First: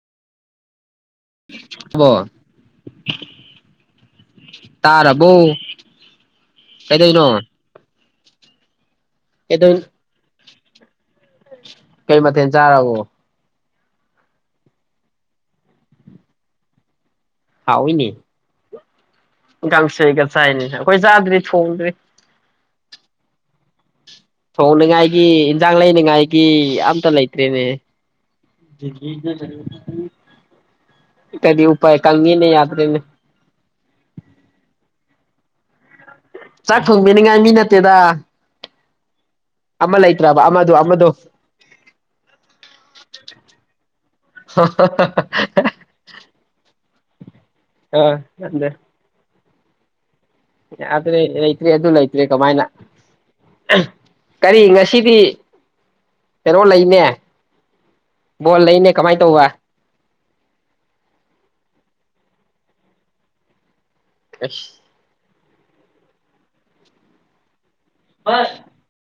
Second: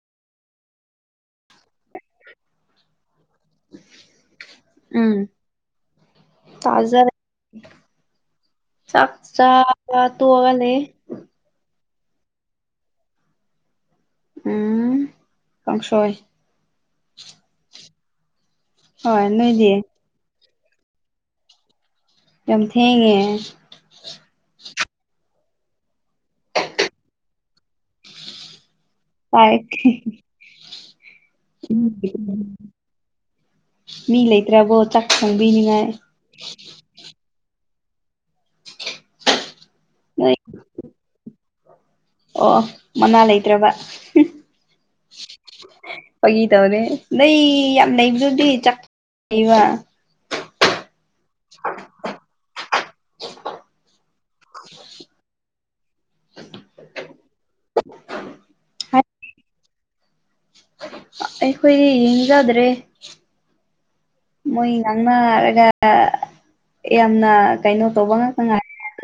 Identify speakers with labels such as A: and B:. A: [inaudible] ꯕꯣ
B: ꯎꯝ
A: ꯇꯥꯔꯕꯣ
B: ꯇꯥꯖꯔꯦ
A: ꯀꯩꯗꯧꯅꯣ
B: ꯆꯥꯛ
A: ꯀꯩꯗꯧ
B: ꯆꯥꯕ ꯇꯣꯛꯒ ꯂꯩꯌꯦ
A: ꯀꯩ ꯃꯊꯦꯜ ꯆꯥꯔꯕꯣ
B: ꯎꯝ ꯀꯥꯡꯁꯣꯏ
A: ꯍꯥꯎꯏꯅꯦ
B: ꯍꯣꯏ ꯅꯣꯏ
A: ꯀꯥꯡꯁꯣꯏꯒ ꯆꯥꯏꯅꯦ ꯑꯈꯣꯏ ꯆꯥꯗ꯭ꯔꯤ ꯊꯣꯡꯗ꯭ꯔꯤ
B: ꯌꯥꯝ ꯊꯦꯡꯉꯦ
A: ꯊꯣꯡꯅꯤꯉꯥꯏꯒꯤ ꯏꯟꯖꯥꯡ ꯂꯩꯅꯤꯡꯉꯥꯏꯒꯤ ꯑꯝꯇ ꯂꯩꯇ꯭ꯔꯦꯅꯦ
B: ꯇꯥꯏ
A: [unintelligible] ꯀꯔꯤ ꯎꯄꯥꯥꯏ ꯀꯪꯉꯤꯅꯦ ꯌꯥꯗꯔꯦꯅꯦ
B: ꯃꯤ ꯂꯩꯇ꯭ꯔꯕꯣ ꯆꯥꯛ ꯊꯣꯡꯕꯤꯅꯤꯉꯥꯏ
A: ꯆꯥꯛ ꯊꯣꯡꯕꯤꯅꯤꯉꯥꯏ ꯃꯤ ꯅꯠꯇꯦꯗꯥ ꯑꯃ
B: ꯅꯣꯏ
A: ꯂꯩꯇ꯭ꯔꯕ ꯑꯃꯗꯣ ꯑꯃꯗꯣ
B: ꯑꯣ ꯃꯅꯥ ꯂꯩꯇ꯭ꯔꯕ
A: [unintelligible]
B: ꯐꯥꯒꯤ ꯇꯧꯅꯦ ꯅꯩ ꯌꯥꯝ
A: ꯑꯥ
B: ꯂꯩꯕꯗꯨꯗꯤꯕ
A: ꯑꯗ
B: ꯆꯥꯛ [unintelligible]
A: ꯌꯥꯗ꯭ꯔꯦ ꯂꯩꯇ꯭ꯔꯦ ꯑꯗꯨ ꯂꯩꯇ꯭꯭ꯔꯦ ꯀꯃꯥꯏꯅ ꯀꯔꯤ ꯉꯁꯤꯗꯤ ꯀꯩꯅꯣ ꯂꯩꯅꯦ ꯕꯣꯜ ꯂꯩꯅꯦ ꯀꯃꯥꯏ ꯇꯧꯕ
B: ꯑꯩꯈꯣꯏꯗꯤ ꯌꯦꯡꯖꯥꯗ꯭ꯔꯦ ꯃꯣꯏ ꯉꯥꯡꯅꯔꯒꯥ ꯌꯥꯝꯅ ꯀꯩꯅꯣ ꯇꯧꯕ ꯉꯥꯛꯇꯥ
A: ꯑꯁ
B: ꯉꯥꯏ